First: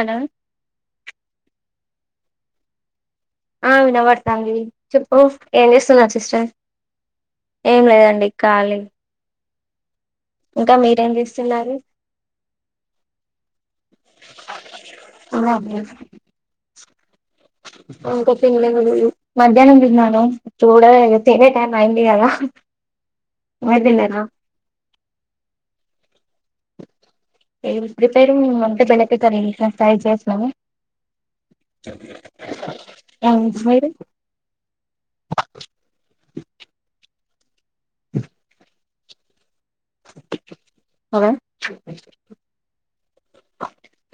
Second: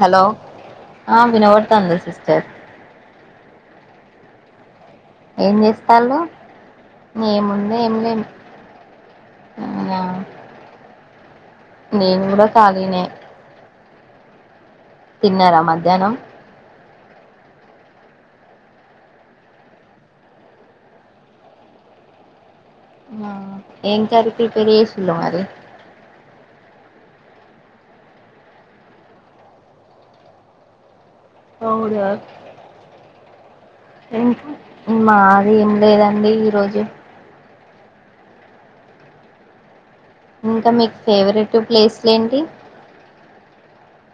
Hello ఆ వినబడ్తందా sister ఆ వినబడుతంది చెప్పు ఏం చేస్తున్నారు సిస్టర్ ఏం లేదండి కాలీ అవునా చేస్తున్నారు నేను కూడా కాలినే తిన్నారా మధ్యాహ్నం ఇంక తినలేదండి మధ్యాహ్నం తిన్నాను చూడలే తినే టైం అయింది కదా మీరు ఎం తిన్నారా కరి ప్రిపేర్ చేసిల్లు మరి ఎం ప్రిపేరింగ్ అంటే బెండకాయ ఫ్రేయ్ చేసినం అవునా మీరు ఇంకా మాది ఏం లేదండి ఈరోోజు ఇంకా మీకు హలో ఫేవరెట్ ప్లేసులు ఏంటి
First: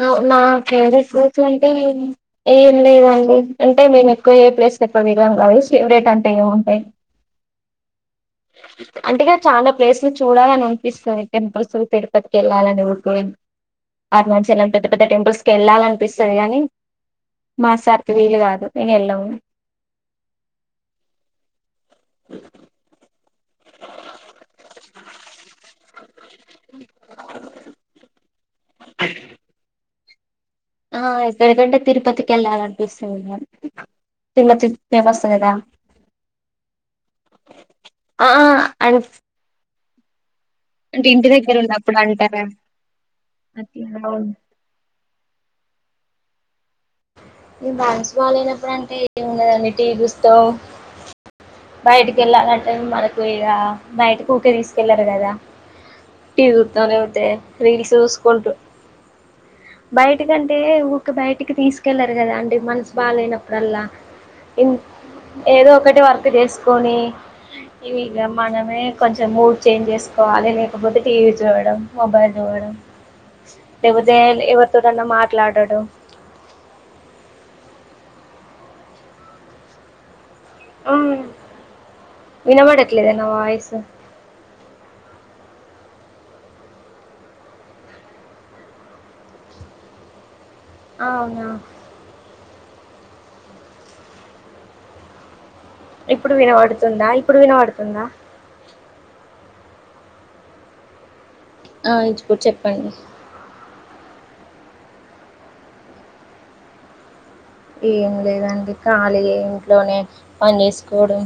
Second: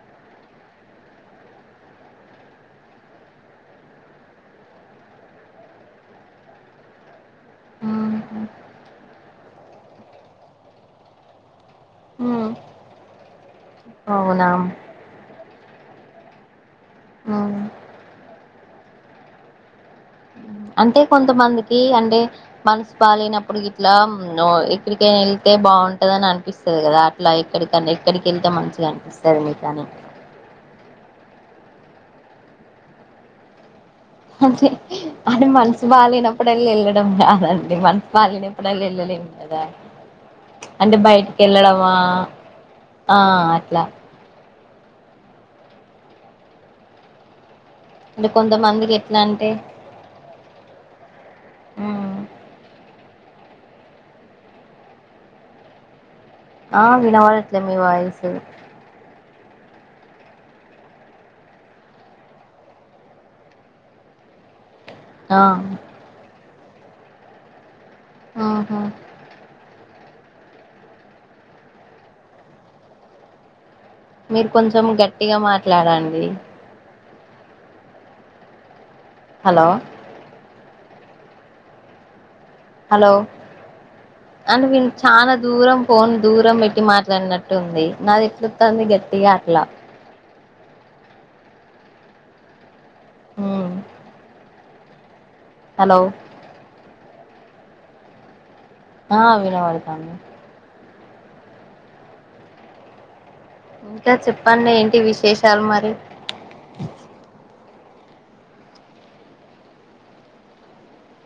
బ నా ఫేవరెట్ ప్లేస్ అంటే ఏం లేదండి అంటే మేము ఎక్కువ ఏ ప్లేస్ కువ విలం కావ్ ఫేవరెట్ అంటే ఏముంటాయి అంటే ఇగ చాలా ప్లేసులు చూడాలని అనిపిస్తది టెంపుల్స్ తీరుపతికి ఉమ్ వెళ్ళాలని ఊకే అవునా అరుణచలం పెద్ద పెద్ద టెంపుల్స్ కి వెళ్ళాలనిపిస్తది గానీ ఉమ్ మాసార్ కు వీలు కాదు ఇగ వెళ్ళాం అంటే కొంతమందికి అంటే మనసు బలేనప్ నప్పుడు గిట్లా న్ ఎక్కడికైనా వెళ్తే బాగుంటంద అని అనిపిస్తది కదా అట్లా ఎక్కడికన్నా ఎక్కడికి కేళ్తే మంచిగా అనిపిస్తది మీకని ఆ ఎక్కడికంటే తిరుపతికిళ్ళాలనిపిస్తది నాకు అదే అది మనసు బాలేనప్పుడల్ళ వెళ్ళడం కాదండి మనసు ఆ బాలేనప్పుడళ్ళ అన్ వెళ్ళలే కదా అంటే ఇంటి దగ్గర బయటికేళ్ళడమా ఉన్నప్పుడు అంటారా ఆ అట్లా ఇగ మనసు అంటే బాలేనప్పుడు కొంతమందికి అంటే ఎట్లా ఎం అంటే ఉన్నదండి టీవీచుస్తం ఉమ్, బయటికేళ్ళాలంటే మనకు ఇగ బైటికీ ఊకె తీసుకెళ్లారు కదా టీవి చూత ఆ లేకపోతె వినబడట్లే మీ రీల్స్ వాయిస్ చూసుకుంట్ బయటికంటే ఊకె బయటికి తీస్ కెళ్లరు కదా అండి మనసు బాగాలేనప్పుడల్లా ఆ ఏదో ఒకటిే వర్క్ చేస్ కోని ఇవి ఇగ ఆహా మనమే కొంచెం మూడ్ చేంజ్ చేస్ కోవాలి లేకపోతే టీవి చూడడం మొబైల్ చూడడం లేపోతే మీరు కొంచెం ఎవరితోటైనా గట్టిగా మాట్లాడడం మాట్లాడండి హలో ఆవునా వినమాడట్లేద నా వయిసు చానా దూరం పోన్ దూరం పెట్టి మాట్లాడినట్టు ఉంది నాది ఎట్లోతంది గట్టిగా అట్లా అవునా మ్ ఇప్పుడు వినబడుతుందా ఇప్పుడు వినబడుతుందా ఆ వినపడుతంది ఆ ఇచ్చుపుడ్ చెప్పండి ఇంకా చెప్పండి ఏంటి విశేషాలు మరి ఎం లేదండి కాళియే ఇంట్లోనే పని చేేసుకోవడం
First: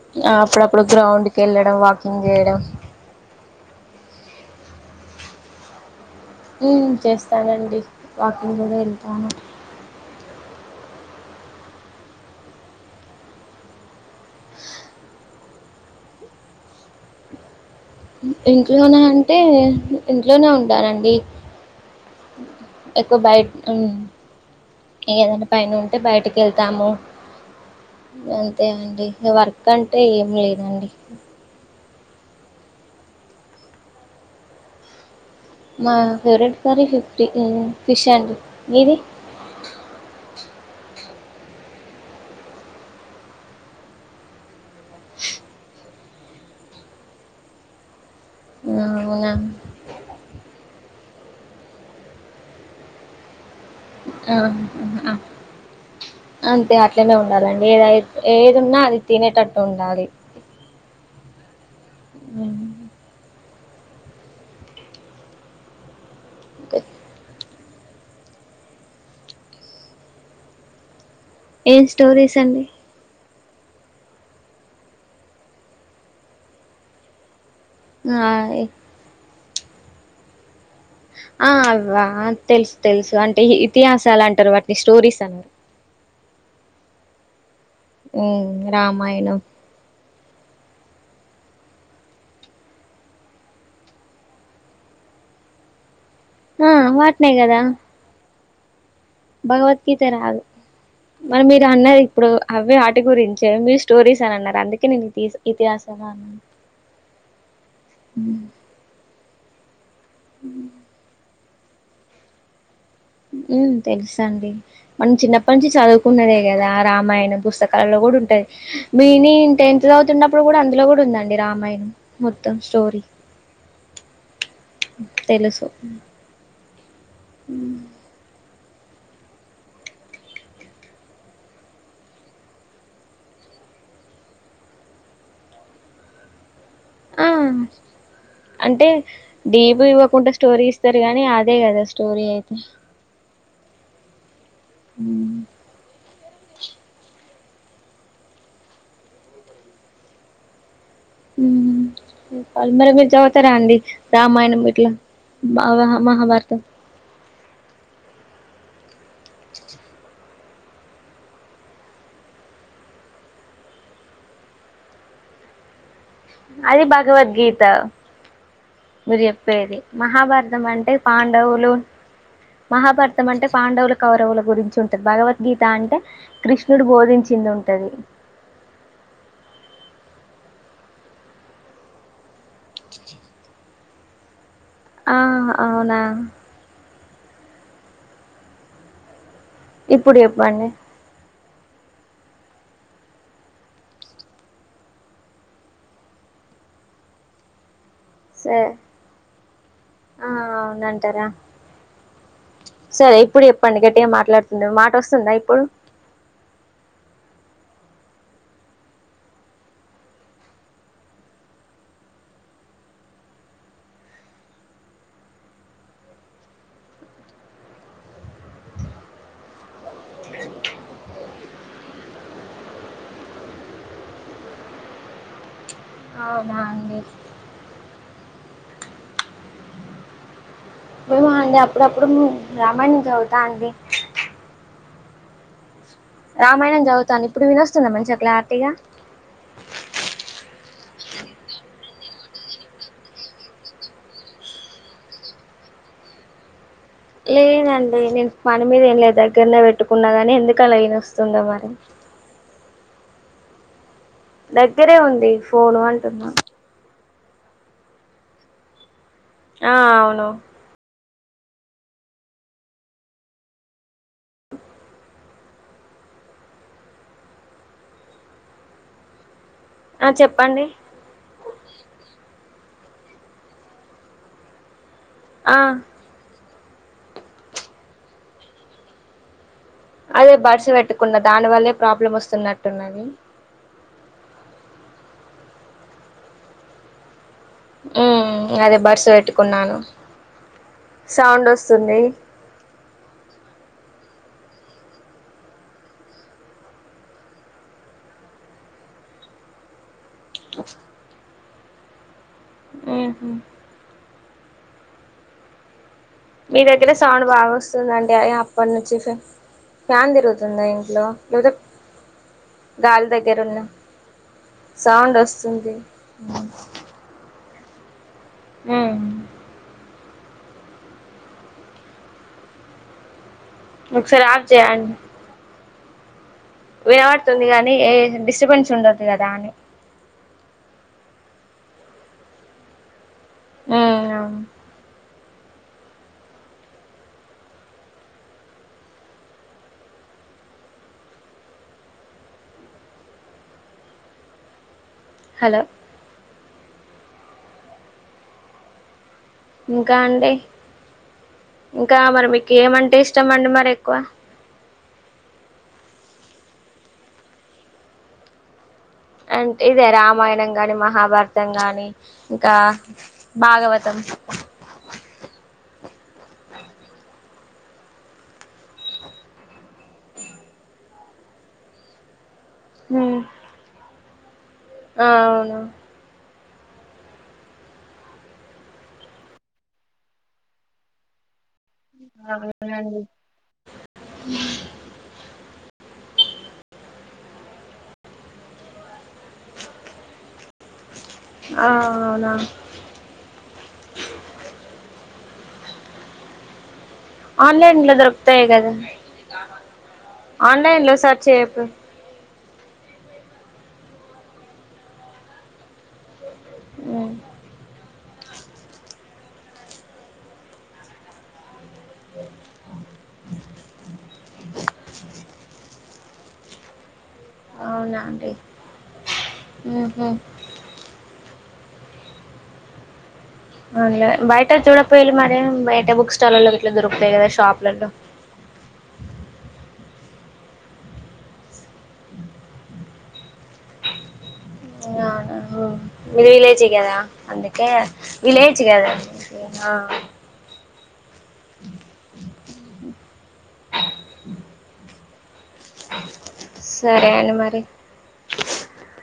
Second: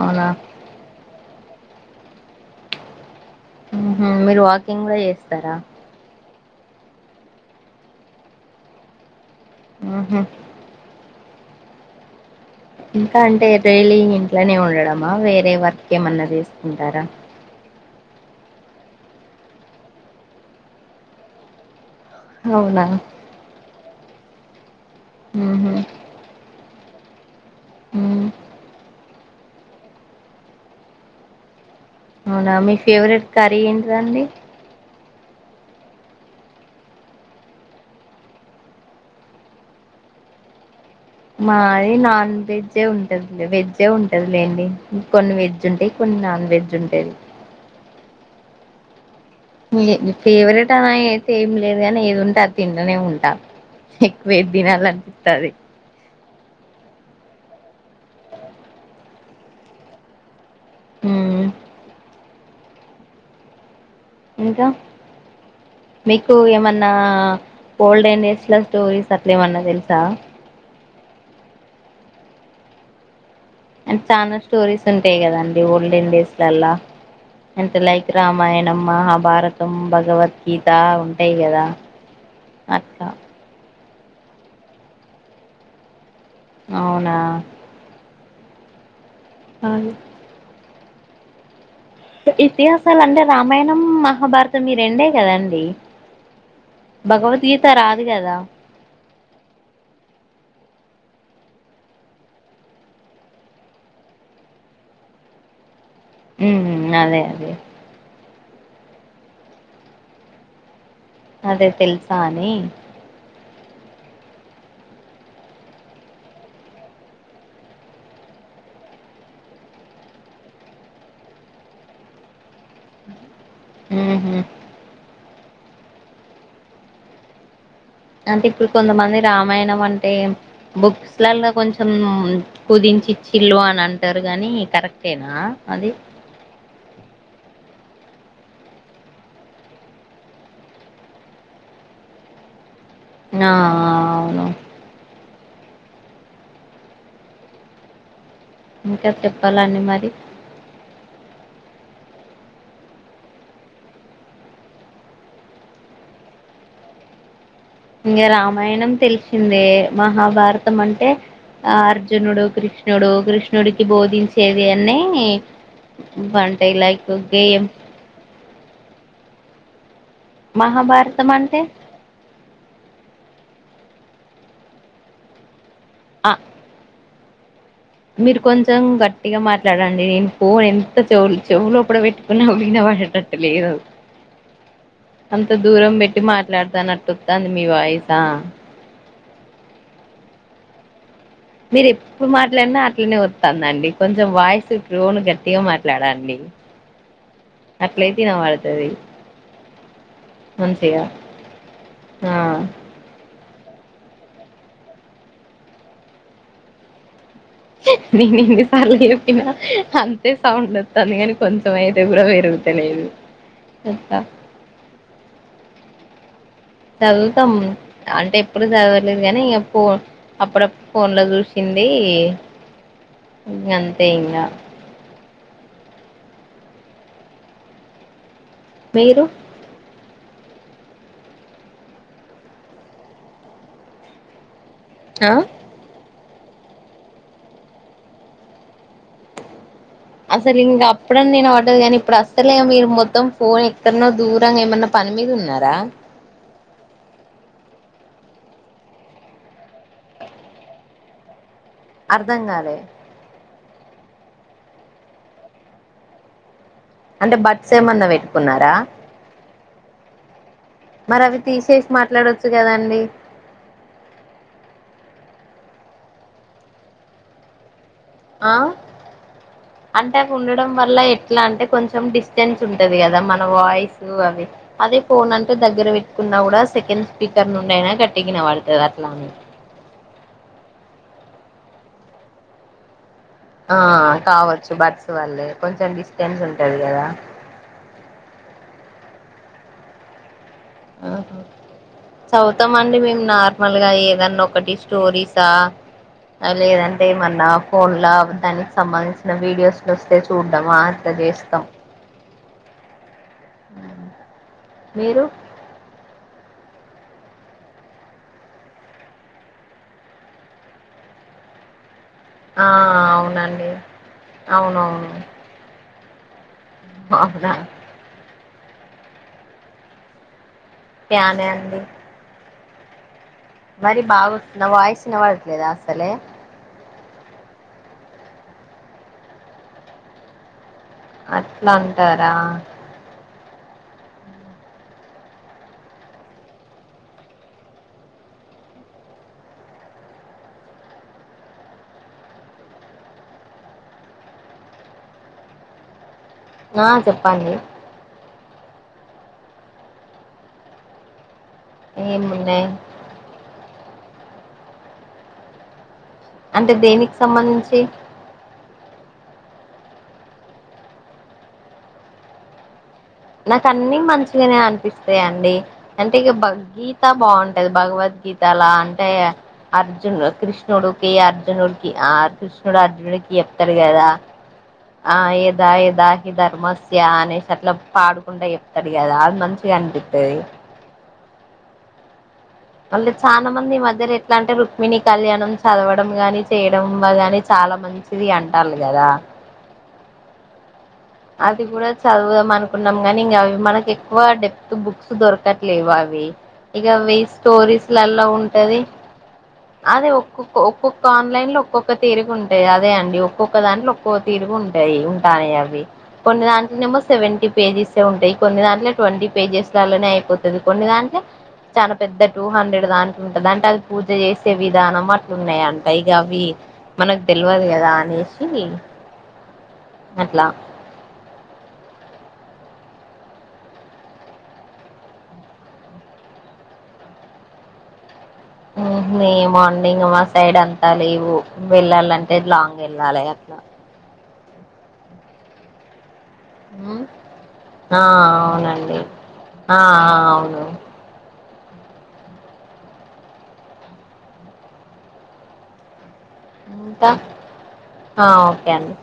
అవునా ఆ అప్పుడప్పుడు గ్రౌండ్కి వెళ్ళడం వాకింగ్ చేయడం మ్ హు మీరు వాకింగ్ కుడా చేస్తారా మ్ చేస్తానండి వాకింగ్ కూడా వెళ్తాను మ్ హు ఇంకా అంటే డైలి ఇంట్లోనే ఉండడమా వేరే వర్క్ ఏమన్నా చేసుకుంటారా ఇంట్లోనే అంటే ఇంట్లోనే ఉంటానండి అవునా ఎక్కువ బైట్ ఏదైనా ఉహు పని ఉంటే బయటికేళ్తాము ఉమ్ అంతే అండి వర్క్ అంటే ఏం లేదండి అవునా మీ ఫేవరెట్ కర్రీ ఏంటిదండి మా ఫేవ్రెట్ కర్రి ఫిఫ్టి ఊ ఫిష్షండి మీది మాయి నాన్ వెజ్జే ఉంటద్లె వెజ్జే ఉంటద్లేండి కొన్ని వెజ్జుంటయ్ కొన్ నాన్వెజ్జుంటది. ఆ ఔన ముయె ని ఫేవ్రేటాన అయ్తె ఏమ్ లేద్ గాని ఏదుంటె అద్ తింటానే ఉంట ఆ అ అ అంతె అట్లనుండాలన్ వేదయిత్ ఏదున్న అది తినేటట్టుండాలి. ఊమ్. రామాయ్ణం ఇంకా మీకూ ఓకే. ఏమన్నా ఓల్డెన్ డేస్ల స్టోరీస్ అట్లేమన్న దెల్సా. ఏం స్టోరీసండి. అంట్ చానా స్టోరీసుంటయ్ గదండి ఓల్డేన్ డేస్లల్ల అంతె లైక్ ఆ, రామాయణం మహాభారతం భగవద్గీ ఆ అవ్వా తెల్స్ అట్లా తెల్సు అంటె హి ఇతిహాసాలంటర్ వాట్ని స్టోరీసనరు. ఔనా ఊమ్ రామాయ్ణం. ఇతిహాసాలంటె రామాయ్ణమ్ మహాభారతం ఈ రెండే కదండి. ఆ, వాటినే కదా భగవద్గీత రాదు గద. భగవద్గీత రాదు. మరి మీరన్నరిప్పుడు అవ్వే ఆటి గురించె మీరు స్టోరీస్ అనన్నరు అందుకె నేనితీస్ ఇతిఆ ఊమ్ ఉ అదె అదే ఊమ్. అదె తెల్సా అని. ఊమ్ తెల్సండి మన్మ్ చిన్నప్పట్ నుంచి చదువుకున్నదే గదా రామాయణ పుస్తకాల్లో గూడుంట [unintelligible] మీ నీన్ టెన్త్ జదువ్తున్నప్పుడ్ గూడా అందులొ గూడుందండి రామాయ్ణం మొత్తం స్టోరి. ఊహు తెలుసు ఉమ్ ఊమ్ అంటె ఇప్పుడ్ కొందమంది రామాయ్ణమంటె బుక్స్లల్లొ కొంచమ్ కుదించిచ్చి ఇల్లు అని అంటర్ గానీ కరెక్టేనా అది. ఆ అంటే డీపీ ఇవ్వకుంట స్టోరీ ఇస్తర్ గానీ అదే గద స్టోరీ ఐతె నా ఆ ఔను. ఊమ్. ఇంక తెప్పాలండి మరి ఊమ్. చెప్పాల్ మరి మీర్ జదువ్తరా అండి రామాయ్ణం ఇట్ల బావహ మహాభారతం ఇంగ రామాయ్ణం తెల్షిందే మహాభారతమంటె ఆ అర్జునుడు కృష్ణుడు కృష్ణుడికి బోధించేది అన్నీ అది భగవద్గీత మిర్ జె ప్పేది మహాభారతమంటె మహాభారతం అంటే పాండవులు మహాభార్తమంటె పాండవ్లకు కౌరవుల గురించుంటది భగవద్గీత అంటె ఆ కృష్ణుడు బోధించిందు మీరు కొంచెం గట్టిగా మాట్లాడండి నేను ఫోన్ ఎంత చెవు చెవులు లోపల కూడ పెట్ ఉన్నా వినబడటట లేదు ఆ అంత దూరం అవునా పెట్టి మాట్లాడుతాన్న తోతాంది మీ వాయిస్ ఆ ఇప్పుడు చెప్పండి మీరు ఎప్పుడు మాట్లాడినా అట్లనే వస్తాందండి కొంచెం వాయిస్ టోన్ గట్టిగా మాట్లాడండి. [inaudible] [inaudible] అట్లయితే సరే వినపడుతది ఆ అంతేగా అవునంటారా ఆ సరే ఇప్పుడు చెప్పండి గట్టిగా మాట్లాడుతుండే మాట వస్తుందా ఇప్పుడు నేను ఎన్ని సార్లు చెప్పినా అంతే సౌండ్ వస్తాంది కానీ కొంచెం అయితే కూడా పెరగు తేనే చూడు తెస్తా చదువుతాం అంటే ఎప్పుడు చదవలేదు కానీ ఇన్ ఫోన్ అప్పుడప్పుడు ఫోన్ లో చూసిన్ ది ఇంక అంతే ఇంగ అవునా అండి మీరు హా అండి అప్పుడప్పుడు ఉహ్మ్ రామాయణం చదువుతాండి ఆ రామాయణం చదువుతున్నా ఇప్పుడు వినస్తోంది మంచిగా క్లారిటీగా అసలింగ ఎప్పుడన్నా వినపడది కానీ ఇప్పుడు అసలే ఏమి మొత్తం ఫోన్ ఎక్కడనో దూరంగా ఏమైన్నా పని మీరు ఉన్నారా [inaudible] లేదండి నేను పని మీద ఏం లేదు దగ్గరనే పెట్టుకున్నా గానీ ఎందుకు అలా వినొస్తుందో మరీ అర్థం కాలే దగ్గరే ఉంది ఫోన్ అంటున్న అంటే బర్డ్స్ ఏమన్నా పెట్టుకున్నారా ఆ అవును మరి అవి తీసేసి మాట్లాడొచ్చు కదా అండి ఆ ఆ అంటే చెప్పండి ఉండడం వల్ల ఎట్లా అంటే కొంచెం డిస్ టెన్స్ ఉంటది కదా మన వాయిస్ యి అవి అదే ఫోన్ అంటే ఆ దగ్గర పెట్టుకున్నా కూడా సెకండ్ స్పీకర్ నుండి అయినా గట్టిగా వినపడుతుంది అట్లా అని అదే బడ్స్ పెట్టుకున్న దాని వల్లే ప్రాబ్లమ్ వస్తున్నట్టున్నది ఆ కావచ్చు బడ్స్ వల్లే కొంచెం డిస్టెన్స్ ఉంటది కదా ఉ అదే బర్డ్స్ పెట్టుకున్నాను సౌండ్ వస్తుంది చదువుతామండి మేము నార్మల్గా ఏ ఏదన్నా ఒకటి స్టోరీసా లేదంటే ఏమన్నా ఫోన్ లో దానికి సంబంధించిన వీడియోస్ వస్తే చూడ్డమా చేస్తాం ఉహు మీరు మీ దగ్గర సౌండ్ బాగా వస్తుందండి అ అ అప్పటి నుంచి ఫ్యాన్ తిరుగుతుందా ఇంట్లో ఆ గాలి దగ్గరున్న అవునండి అవునవును సౌండ్ వస్తుంది అవునా ఉ ఫ్యానే అండి మరి ఒకసారి బాగ ఆఫ్ వస్తుందా చేయండి వాయిస్ ఇనబడట్లేదా అసలే వినబడుతుంది గానీ ఏ డిస్టర్బెన్స్ ఉండదు కదా అని అట్లా అంటారా మ్మ్ అవును హలో ఆ చెప్పండి ఇంకా అండి ఇంకా మరి మీకు ఏమున్నాయి ఏమంటే ఇష్టం అండి మరి క్కువ అంటే దేనికి సంబంధించి అంటే ఇదే రామాయణం గాని మహాభారతం గాని ఇంకా నాకు భాగవతం అన్ని మంచిగానే అనిపిస్తాయండి అంటే ఇగ బగ్ గీత బావుంటది భగవద్గీతల అంటే అర్జున్ కృష్ణుడు కి అర్జునుడికి ఆ కృష్ణుడు హ్మ్ అర్జునుడికి జేప్తాడు కదా ఆ యద యదకి ధర్మస్య అనేసి అట్ల పాడకుంటా చెప్తాడు కదా అది మంచిగా అనిపిత్తది అదే మళ్ళీ చానా మంది ఈ మధ్యన ఎట్ల అంటే రుక్మిణి కళ్యాణం చదవడం గాని చేయడం గాని చాలా మంచిది అంటాళ్ళు గదా అది ఆ గూడా అవునా చదువుదాం అనుకున్నాం గానీ ఇంకా అవి మనకు ఎక్కువ డెప్త్ బుక్స్ దొరకట్లేవు అవి ఇగ అవి ఆన్లైన్ లో స్టోరీస్‌ల్లలా దొరుకుతాయి కదా ఉంటది అదే ఒక్కొక్క ఆన్లైన్ లో ఒక్కొక్క సెర్చ్ ఆన్లైన్లో చేయపో ఒక్కొక్క తీరుగ ఉ అదే అండి ఒక్కొక్క దాంట్లో ఒక్కొ తిరుగ ఉంటది ఉంటాయి అవి కొన్ని దాంట్లోనేమో సెవెంటీ పేజీస్ ఉంటాయి కొన్ని దాంట్లో ట్వంటీ పేజెస్ గలనే అయిపోతది కొన్ని దాంట్లో చాలా పెద్ద టూ హండ్రెడ్ దానికి ఉంటదంట అది పూజ జేసే విధానం అ ఉన్నాయంట ఇగ అవి మనకు తెల్వదు గదా అవునా అండి అనేసి ఊహూ అట్ల అల్నే బయట చూడపోయిల మరి బయట బుక్ స్టాల్‌ల్లలో గిట్లా దొరుకుతయి గదా షాప్లల్లో ఏమో అండి ఇంగ మా సైడ్ అంతా లేవు వెళ్ళాలంటే లాంగ్ వెళ్ళాలి అట్లా అ గాన వో విలేజి గదా ఉమ్, అందుకే ఆ విలేజ్ గదా అవునండి ఆ ఉంట సరే అండి మరి ఆ ఓకే అండి